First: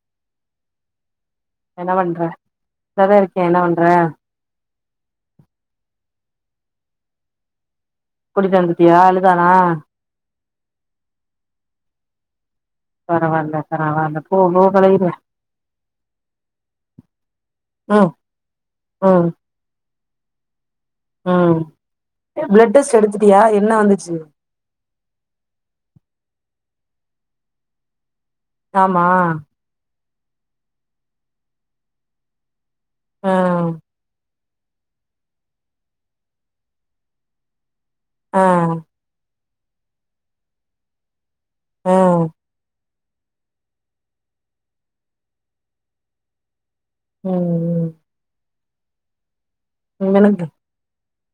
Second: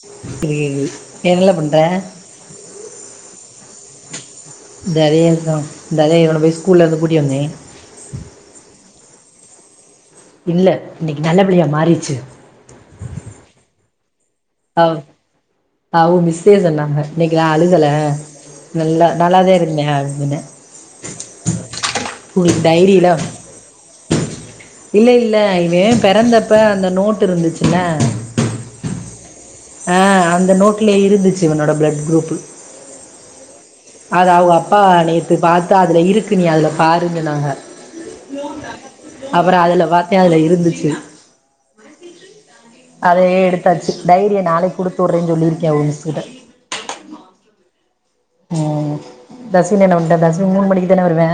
இப்பது கேக்குது என்ன பண்ற சும்மா தா இருக்கே என்ன பண்ற இந்ததேதா இந்ததே இவன போய் ஸ்கூலருந்து கூட்டி வந்தே கூட்டிட்டு வந்துட்டியா அழுதானா இல்ல இன்னைக்கி நல்லபிள்ளையா மாறிச்சு பரவால்ல பரவால்லப் அதல இரே அவுங்க மிஸ்சே சொன்னாங்க இன்னைக்கு அழுகல ம் நல்லா ம் நல்லாதே இருந்தியா அப்டினே ம் பிளட் டெஸ்ட் டைரியில எடுத்துட்டியா என்ன வந்துச்சு இல்ல இல்ல இவே பெறந்தப்பே அந்த நோட்டு் இருந்துச்சுல்ல ஆமா அ அந்த நோட்லே இருந்துச்சு இவனோட பிளட் குரூப்பு ஆ அத அவுக அப்பா நேத்து பாத்து அதுல இருக்கு நீ அதுல பாருன் சொன்னாக ஆ அப்றோ அதல பாத்தே அதுல இருந்துச்சு ம் அதையே எடுத்தாச்சு டைரிய நாளைக் குடுத்தூர்றன் சொல்லியிருக்கே அவுக மிஸ் கிட்ட ம் ம் தசின் என்ன ம் வன்ட்டே தச் எனக்கு மூன் மணிக்கு தானே வருவே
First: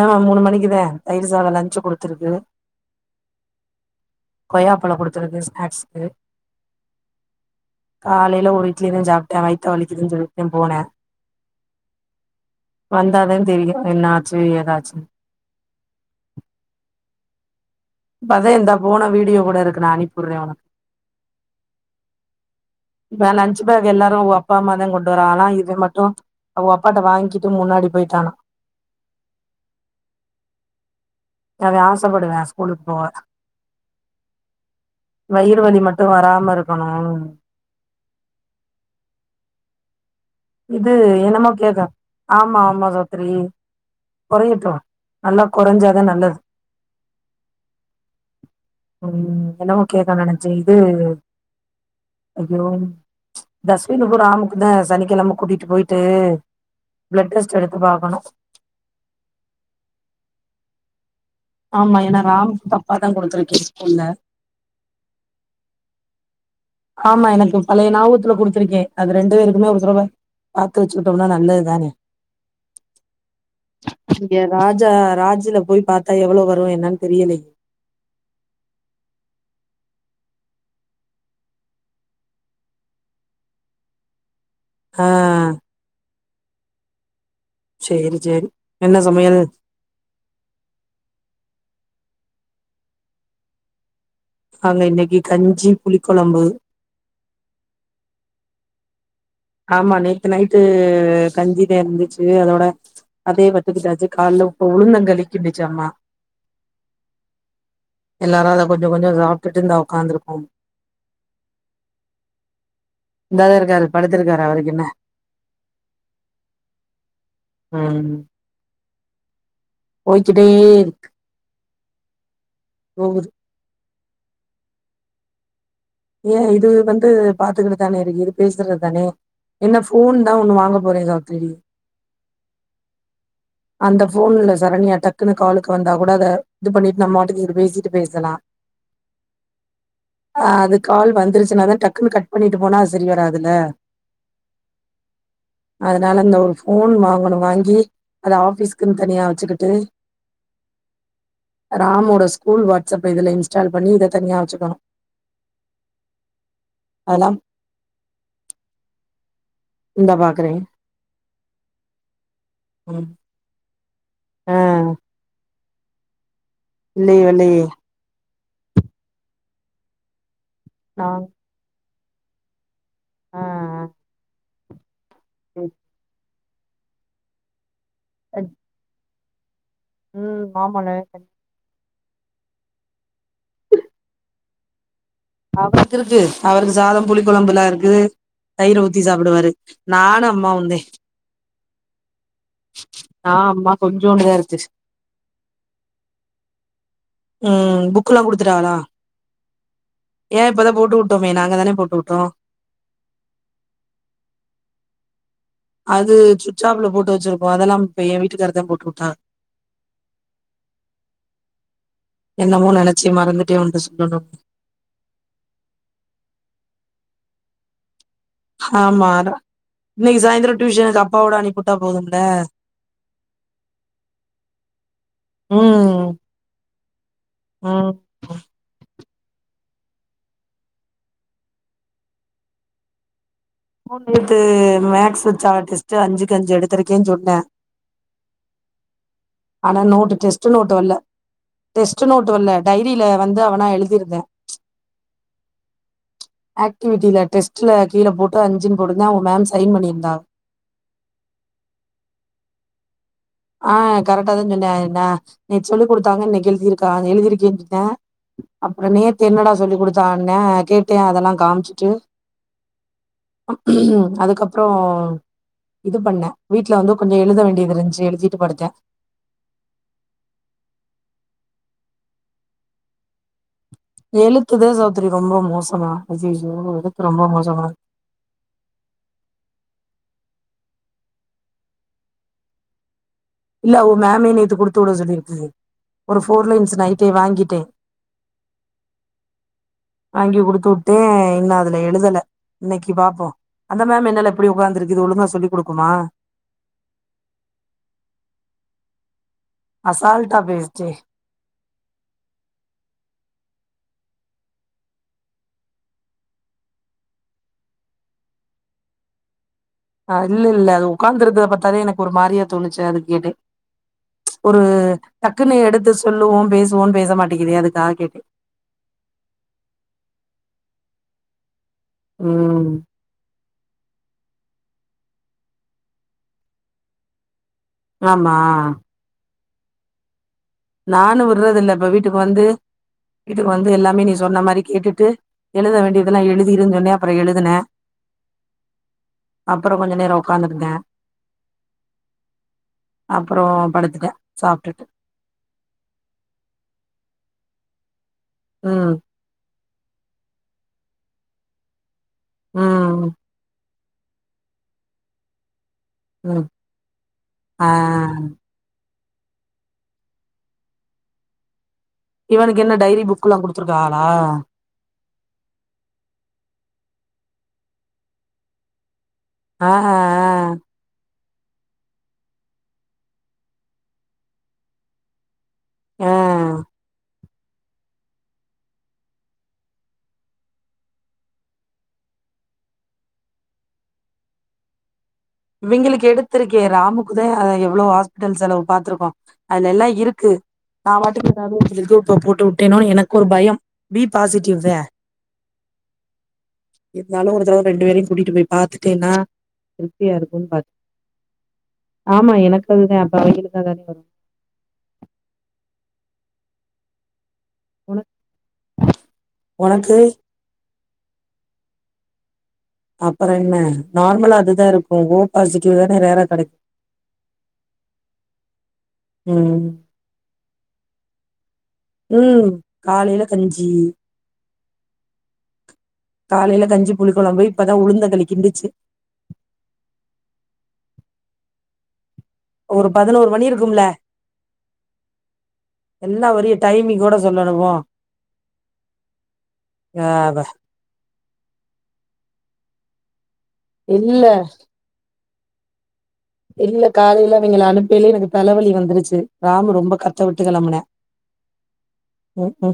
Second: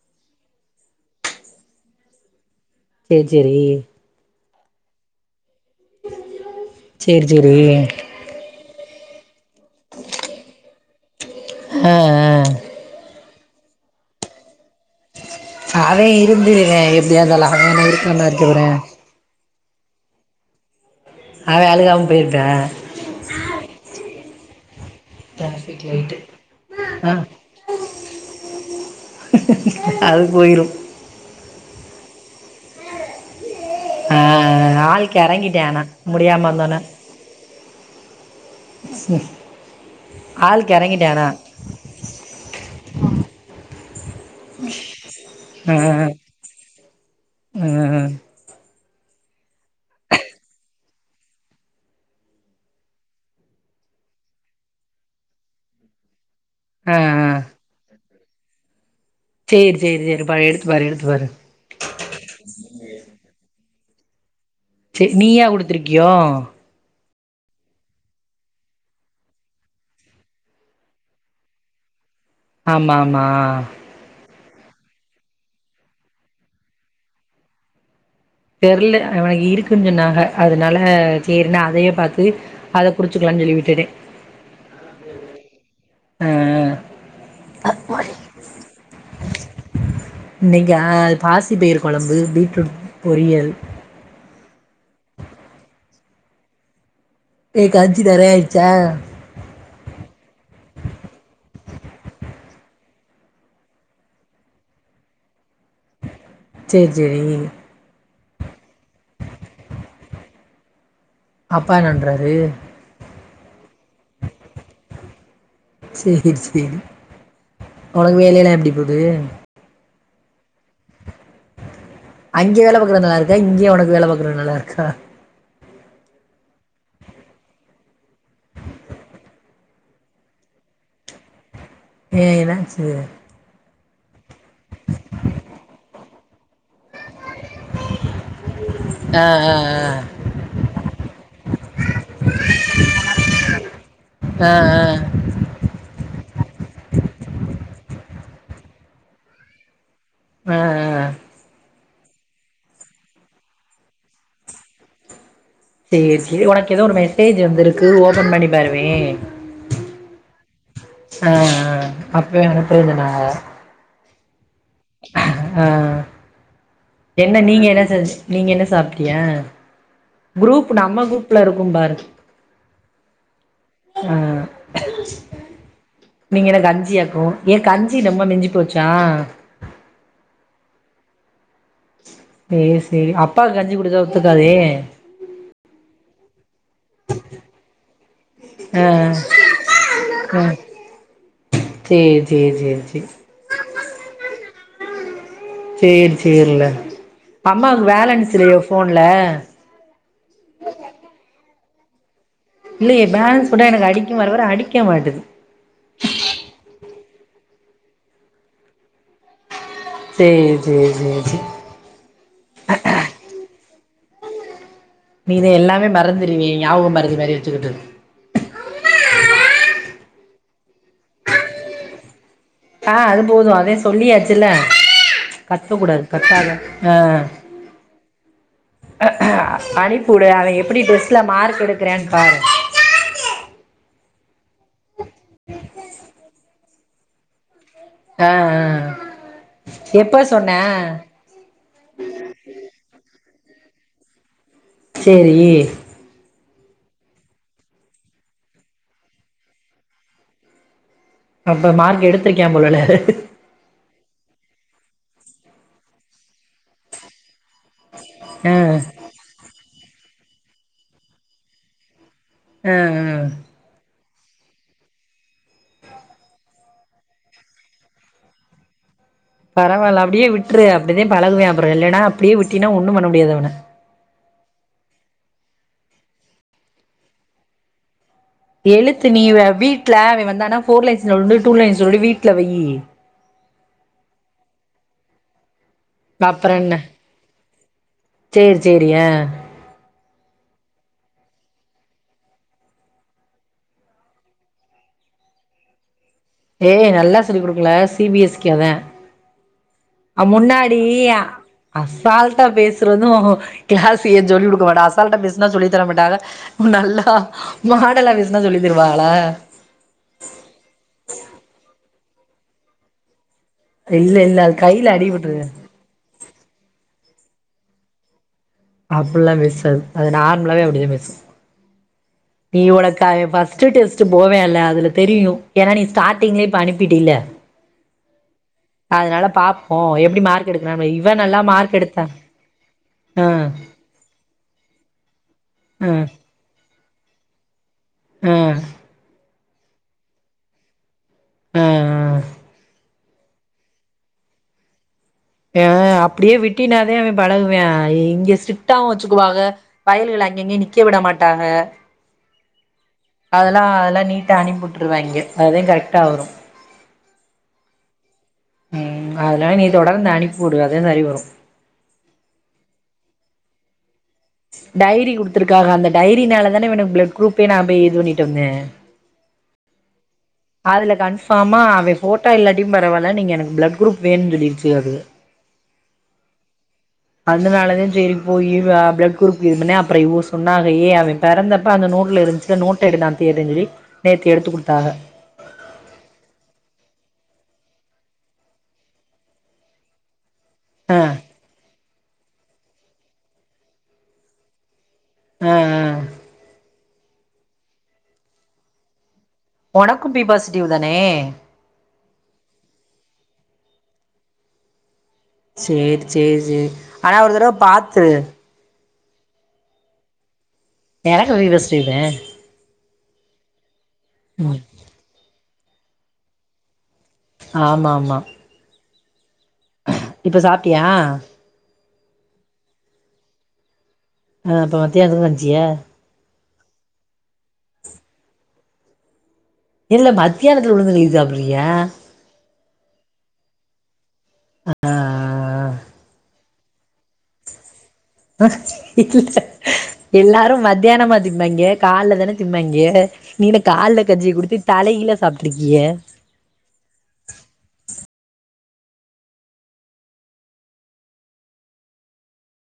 ஆமா மூனு மணிக்கிதே தயிர் சாதோ லஞ்சுக் குடுத்துருக்கு சேரி சேரி கொய்யாப்பழோ குடுத்துருக்கு ஸ்நாக்ஸ் சேரி சேரி காலைல ஒரு இட்லிதே சாப்ட்டே வைத்த வலிக்குதுன் சொல்லிட்டுதேம் போனே அ அ வந்தாதே தெரியு என்னாச்சு ஏதாச்சுன் அதே இருந்துருங்க எப்டியா இந்தாலு அகன இருக் இப்பதே இந்த புவனா வீடியோ கூட இருக்கு நா அனுப்பூர்ரே ஒனக் அவே அழுகாம போய்ட்டா பே லஞ்ச் பேக் எல்லாரு அவுக அப்பா அம்மாதே கொண்டு வாராகளா இவே டிராஃபிக் மட்டு லைட்டு அவக அப்பாட்ட ஆ வாங்கிட்டு முன்னாடி போயிட்டானா அது போயிரு அவே ஆசப்படுவையா ஸ்கூலுக் போக அ அ ஆள் வயிறு கெறங்கிட்டியா வலி ஆனா மட்டு முடியாம வராம இருந்தோனே இருக்கணு ச இது என்னமோ கேக்க ஆமா ஆமா சௌத்திரி கொறையட்டு நல்லாக் ஆ ஆ கொறஞ்சாதா நல்லது ஆ ம் என்னமோ கேக்க நெனச்சே இது ஐயோ தஸ்வினுகு ராமுக்குதே சனிக்கெழம கூட்டிட்டு போயிட்டு அ அ இன்ரெஸ்ட் எடுத்து பாக்கணு சேரி சேரி சேரி பாரு எடுத்து பாரு எடுத்து பாரு ஆமா எனா ராம் தப்பாதாங் குடுத்துருக்கே ஸ்கூல்ல சே நீயா குடுத்துருக்கியோ ஆமா எனக்கு பழைய நாபகத்துல குடுத்திருக்கே அது ரெண்டு பேருக்குமே ஒரு தரவ பாத்து வச்சுகிட்டோம்னா நல்லதுதானே ஆமாமா இங்க ராஜா ராஜ்ல போய் பாத்தா எவ்ளவரு என்னான் தெரியலையே தெர்ல அவ இருக்குன்னு சொன்னாக அதனால சேரினு அதையே பாத்து அத குறிச்சுக்கலான் சொல்லி விட்டுட்டே ஆ அ அ சேரி சேரி என்ன சமையல் இன்னக்கா பாசி பெயிறு கொழம்பு பீட்ரூட் பொரியல் அங்க இன்னக்கு கஞ்சி புளிக்கொழம்பு ஏ கஞ்சி நெறையா ஆயிர்ச்சா ஆமா நேத்து நைட்டு கஞ்சிதே இருந்துச்சு அதோட அதே வத்துக்குட்டாச்சு கால்ல இப்ப உளுந்த கழி கிண்டுச்சு அம்மா சேர் சேரி எல்லாரு அத கொஞ்ச கொஞ்ச சாப்டுட்டு இந்தா உக்காந்துருக்கோம் அப்பா என்னான்றாரு இந்தத இருக்காரு படு சேரி சேரி ஒனக்கு வேல எல்லா எப்டி போது போய்கிட்டே இருக்கு அங்கே வேல பாக்குறது நல்ல போகுது ருக்கா இங்க உனக்கு வேல பாக்கறது நல்ல ருக்கா ஏ இது வந்து பாத்துக்கிட்டுதானே இருக்கு இது பேசுறத் தானே என்ன போன் தா ஒண்ணு வாங்க போறே சாவித்திரி ஏ என்னாச்சு அந்த போன்ல சரண்யா டக்குன்னு காலுக்கு வந்தா கூட அத இது பண்ணிட்டு நம்மாட்டக்கு இது பேசிட்டு பேசலா ஆ ஆ அதுக் கால் வந்துருச்சுனாதா டக்குன்னு கட் பண்ணிட்டு போனா சரி வராதுல ஆ ஆ அதனால இந்த ஒரு போன் வாங்கணு வாங்கி அத ஆஃபிஸ்க்குன்னு தனியா வச்சுக்கிட்டு ஆ ஆ ஆ ராமோட ஸ்கூல் வாட்ஸ்அப் இதுல இன்ஸ்டால் பண்ணி இத தனியா வச்சுக்கணு சேரி செரி உனக்கு ஏதோ ஒரு அதெல்லா மெசேஜ் வந்திருக்கு ஓபன் பண்ணி பாருவே இந்தா பாக்குறே ஆஆ அப்பவே அனுப்புற ம் சொன்னாங்க ஆ ஆ இல்லையே என்ன இல்லையே நீங்க என்ன செஞ் நீங்க என்ன சாப்பிட்டிய குரூப் நம்ம நா குரூப்ல ருக்கும் பாரு ஆ ஆ [inaudible] ம் நீங்க என்ன கஞ்சியாக்கு ஏ கஞ்சி நொம்ப மிஞ்சி போச்சா ம் ஆமா லேட்டு சேர் செரி அப்பாக்கு கஞ்சி குடுத்தா ஒத்துக்காதே அவருக்கு இருக்கு அவருக்கு சாதம் புளி கொழம்பெல்லா இருக்கு தயிறு ஆ ஊத்தி சாப்பிடுவாரு நானு அம்மாவுந்தே சேர் சேர் சேர் சேர் ஆ ம்மா கொஞ்சோண்டுதா இருந்துச்சு சேர் சேரில ம் அம்மாவுக்கு புக்குல்லா வேலன்ஸ் இல்லயா குடுத்துட்டாகளா போன்ல ஏன் இப்பதான் போட்டு வுட்டோமே நாங்க தான போட்டு வுட்டோம் இல்லையே பேலன்ஸ் போட்டா எனக்கு அடிக்கும் வர வர அடிக்க மாட்டுது அது சுவிட்ச ஆப்ல போட்டு வச்சிருக்கோம் அதெல்லாம் இப்ப ஏ வீட்டுக்கார தான் போட்டு வுட்டா சேரி சேரி சேரி சேரி என்னமோ நெனைச்சே மறந்துட்டே ஓன்ட சொல்லணும் நீ இத எல்லாமே மறந்துருவே ஞாபகமறதி மாரி வச்சுக்கிட்டு ஆமா டா இன்னைக்கு சாயந்தரம் டியூஷனுக்கு அப்பாவோட அனுப்பிவுட்டா போதும்ல ஆ அது போதும் அதே சொல்லியாச்சுல கத்தக்க கூடாது ம் கத்தாத ஆ ம் அனுப்பிவுடு அவன் எப்டி டெஸ்ட்ல மார்க் எடுக்கறன் பாரு மூணு எழுத்து மேக்ஸ் சா டெஸ்ட்டு அஞ்சுக்கு அஞ்சு எடுத்திருக்கேன் சொன்ன ஆ ஆ ஆனா நோட்டு எப்ப சொன்ன டெஸ்ட் நோட்டு வல்ல டெஸ்ட்டு நோட்டு வல்ல டைரியில வந்து அவனா எழுதிருந்தேன் சேரி ஆக்டிவிட்டில டெஸ்ட்ல கீழ போட்டு அஞ்சுன் போட்டு இருந்தேன் அவங்க மேம் சைன் பண்ணியிருந்தாங் அப்ப மார்க் எடுத்திருக்கியான் போல்ல ஆன் கரெக்டா தான் சொன்ன நா நேத்து சொல்லி கொடுத்தாங்க இன்னைக்கு எழுதிருக்கா அத எழுதிருக்கேன் த ஆ அப்புறம் நேத்து என்ன டா சொல்லி் கொடுத்தான்ங்கண்ணா கேட்டேன் அதெல்லாம் காமிச்சிட்டு அ அ அதுக்கப்றோம் இது பண்ண வீட்ல வந்து கொஞ்சோ எழுத வேண்டியது இருந்துச்சு எழுதி படுத்த பரவால அப்டியே விட்டுரு அப்படிதான் பழகுவன் அப்புற இல்லன்னா அப்டியே விட்டின்னா ஒண்ணும் பண்ண முடியாது அவன எழுத்துதா சௌத்திரி ரொம்ப மோசமா அய்யயோ எழுத்து ரொம்ப மோசமா எழுத்து நீ வீட்ல அவ வந்தனா ஃபோர் லைன்ஸ் நோட் ஒன்னு டூ லைன்ஸ் நோட் ஒன்னு வீட்ல வைய் இல்ல அவுக மேம்மு நேத்து குடுத்து வுட சொல்லிருக்கு ஒரு ஃபோர் அப்றோ லைன்ஸ் என்ன நைட்டே வாங்கிட்டேன் சேரி சேரி ஆ வாங்கி குடுத்து உட்டேன் இன்னும் அதுல எழுதல இன்னைக்கு பாப்போம் அந்த மேம் என்னல இப்டி உட்காந்துருக்கு ஒழுங்கா சொல்லி குடுக்குமா ஏய் நல்லா சொல்லிக் குடுக்கம்ல சி பி எஸ் சி அதான் அ அசால்ட்டா முன்னாடி பேசுச்சே யா அசால்ட்டா பேசுறதும் கிளாஸ் ஏ சொல்லி குடுக்க மாட்டா அசால்ட்டா பேசுனா சொல்லி தர மாட்டாக ம் நல்லா மாடல்லா பேசுன்னா சொல்லி தருவாகளா அருளு இல்ல அது உட்காந்துறத பத்தாலே எனக்கு ஒரு மாரியா தோணுச்சு அதான் கேட்டேன் இல்ல இல்ல அது ஒரு கையில அடிபட்டுரு டக்குன்னு எடுத்து சொல்லுவோம் பேசுவோம் பேச மாட்டேங்கது அதுக்காக கேட்டேன் அப்படில்லாம் பேசாது அது நார்மலாவே அப்படிதான் பேஸ் நீ ம் ஒனக்கு அவன் ஃபஸ்ட்டு டெஸ்ட் போவேன்ல்ல அதுல தெரியும் ஏன்னா நீ ஸ்டார்டிங்லே இப்ப அனுப்பிட்டில்ல ஆமா அதனால பாப்போம் எப்டி மார்க் எடுக்கறான்னு இவ நானும் நல்லா விடுறது இல்ல மார்க் இப்ப எடுத்தா வீட்டுக்கு வந்து ஆ வீட்டுக்கு வந்து எல்லாமே நீ சொன்ன மாரி கேட்டுட்டு எழுத ஆ வேண்டியதெல்லாம் எழுதிரு சொன்னேன் அப்புறம் எழுதுனேன் அ அப்புறம் கொஞ்ச நேரம் உட்காந்து இருந்தான் ஆ அ அப்புறோம் படுத்துட்ட சாப்ட்டுட்டு ஆ ஹன் அப்டியே விட்டினா தானே அவன் பழகுவேன் இங்க ஸ்ட்ரிக்ட்டாவு ம் வச்சு வாக பயலுகள அங்கங்கெ நிக்க விட மாட்டாக ம் அதுலா அதுல்லா நீட்டா அனுப்பி விட்ருவாங்கெ அதுதெ கரெக்டா வரு ம் ஆ ம் அதுனால நீ தொடர்ந்து அனுப்பி விடு அதே சரி வரு இவனுக்கு என்ன டைரி புக்குல்லா குடுத்துருக்காகளா டைரி குடுத்துருக்காக அந்த டைரினால தானே இவனுக் பிளட் குரூப்பே நான் போய் இது வண்ணிட்டு வந்தே ஆஹ அதுல கன்ஃபாமா அவெ ஃபோட்டோ இல்லாட்டியு பரவால்ல நீங்க எனக்கு பிளட் குரூப் வேணுன் சொல்லிருச்சுக அதுக அ அதுனாலதெ செரி போயி ஆ பிளட் குரூப் இதுபன்னே அப்பறொ இவுக சொன்னாக ஏ அவெ பெறந்தப்ப அந்த நோட்ல இருந்துச்சு அந்த நோட்ட எடு நா தேட்றேன் சொல்லி நேத்து எடுத்துக் குடுத்தாக இவெங்களுக்கு எடுத்திருக்கே ராமுக்குதெ எவ்ளோ ஹாஸ்பிட்டல் செலவு பாத்துருக்கோ அதுல எல்லா இருக்கு ஆ நான் வாட்டுக்கு ஏதாது [inaudible] போட்டு விட்டேனோனு எனக்கு ஒரு பயம் பி பாசிட்டிவ் தெ அ அ இருந்தாலு ஒரு தடவ ரெண்டு வேரையு கூட்டிட்டு போய் பாத்துட்டேன்னா ஒனக்கு திருப்தியா பி இருக்கும்னு பாத் பாசிட்டிவ் தானே ஆமா எனக்கு அதுதே அப்ப அவெங்களுக்கு அதானே வரு சேரி சேரி சேரி ஆனா ஒரு தடவ பாத்துரு ஒனக்கு எனக்கு பி பாசிட்டிவ் தெ அப்பறொ என்ன நார்மலா அதுதா இருக்கு ஓ பாசிடிவ் தான ரேரா கெடைக் ஆமா ஆமா ம் இப்ப சாப்டியா ம் காலைல கஞ்சி அ அப்ப மத்தியான்துக்கு கஞ்சியா காலைல கஞ்சி புளி கொழம்பு இப்பதா உளுந்தங்களி கிண்டுச்சு இல்ல மத்தியானத்துல உளுந்தங்களி சாப்புட்றிய ஒரு பதினோரு மணி இருக்கும்ல அ அ எல்லா வரிய டைமிங்கோட சொல்லனுமோ இல்ல ஆ அவ எல்லாரு மத்யானமா திம்பாங்கெ கால்ல தான திம்பாங்கெ நீ இன்ன கால்ல இல்ல கஞ்சிய குடுச்சு தலகீல சாப்ட்ருக்கிய இல்ல காலைல அவெங்கெள அனுப்பைலே எனக்கு தலவலி வந்துருச்சு ராமு ரொம்ப கத்தவிட்டு கெளம்புனெ ம்கு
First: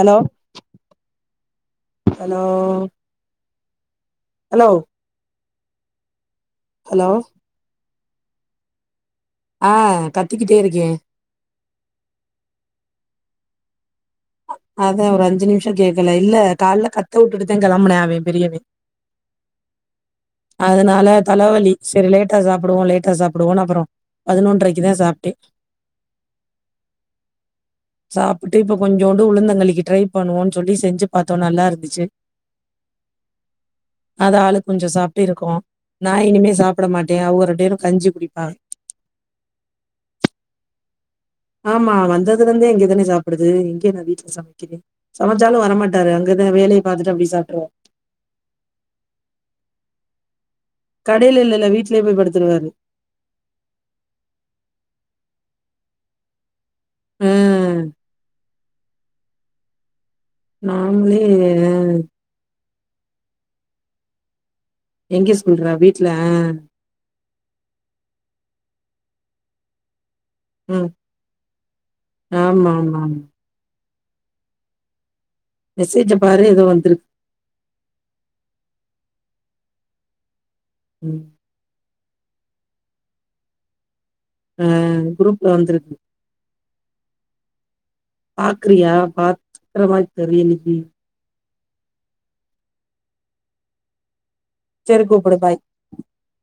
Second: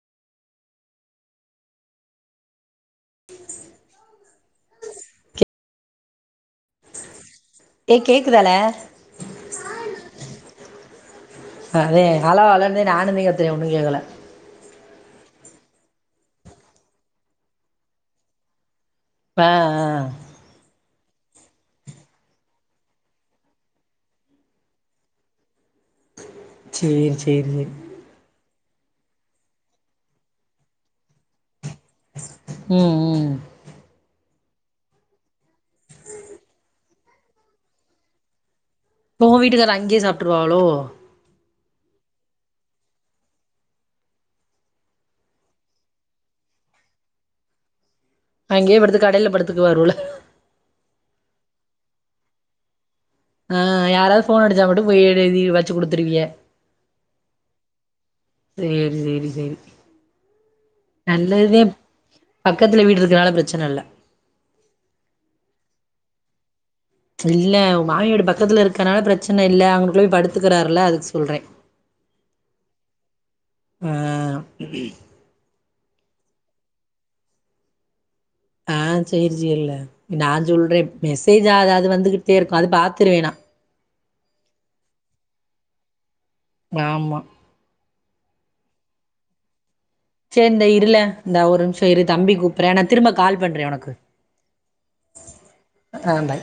அலோ அலோ அலோ ஹலோ ஏ கேக்குதால ஆ கத்திக்கிட்டே இருக்கே அதே அலோ அலோன் தே நானுந்தே கத்துறே ஒன்னு கேக்கல அதெ ஒரு அஞ்சு நிம்ஷொ கேட்கல இல்ல கால்ல கத்த வுட்டுட்டுதே கெளம்புனெ அவெ பெரியவே ப அ அதனால தலவலி செரி லேட்டா சாப்புடுவோ லேட்டா சாப்புடுவோனு அப்புறோ பதுனொன்றரைக்கு தா சாப்டே சேரி சேரி சாப்புட்டு இப்ப கொஞ்சோண்டு உளுந்தங்களிக்கு ட்ரை பண்ணுவோன்னு சொல்லி செஞ்சு பாத்தோ நல்லா இருந்துச்சு ம் ம் அத ஆளுக் கொஞ்சோ சாப் ப்டி இருக்கு நா இனிமே சாப்ட மாட்டே அவுக ரெண்டேரு கஞ்சி குடிப்பாக ஓ வீட்டுக்காரு அங்கயே சாப்டுருவாவளோ ஆமா வந்ததுலருந்தே இங்கேதான சாப்புடுது எங்கே நா வீட்ல சமைக்கிறே சமைச்சாலு வரமாட்டாரு அங்கதா வேலைய பாத்துட்டு அப்டியே சாப்டுருவார் அங்கயே படுத்து கடேல படுத்துக்குவாரு உள கடேல இல்லல்ல வீட்லயே போய் படுத்துருவாரு ஆ யாராவது ஃபோன் அடிச்சா மட்டு போய் எழுதி வச்சு குடுத்துருவீய ம் சேரி சேரி சேரி நாம்ளே ய நல்லதுதே பக்கத்துல வீடு இருக்கனால பிரெச்சன இல்ல எங்கே சொல்றா வீட்ல இல்ல ஒ மாமியா வீடு பக்கத்துல இருக்கனால பிரெச்சன இல்ல அங்குனுகுள்ள போய் படுத் துக்கிறார்ல ம். அதுக்கு சொல்றே ஆமா, ஆமா, ஆமா. ஆ மெசேஜ பாரு ஏதோ வந்திருக் ஆ சேரி சேரில நா சொல்றே ம். மெசேஜ் ஆக அது வந்துட்டே இருக்கு அது பாத்துருவேணா ஆ குரூப்ல வந்துருக்கு மாமா பாக்குரியா பாத் க்கிற மாரி சே இந்த தெரியலையே. இருல இந்த ஒரு நிம்சோ இரு தம்பி கூப்ட்றியா நா திரும்ப கால் பண்றே ஒனக்கு செரி கூப்டு பாய் அ ஆ பாய்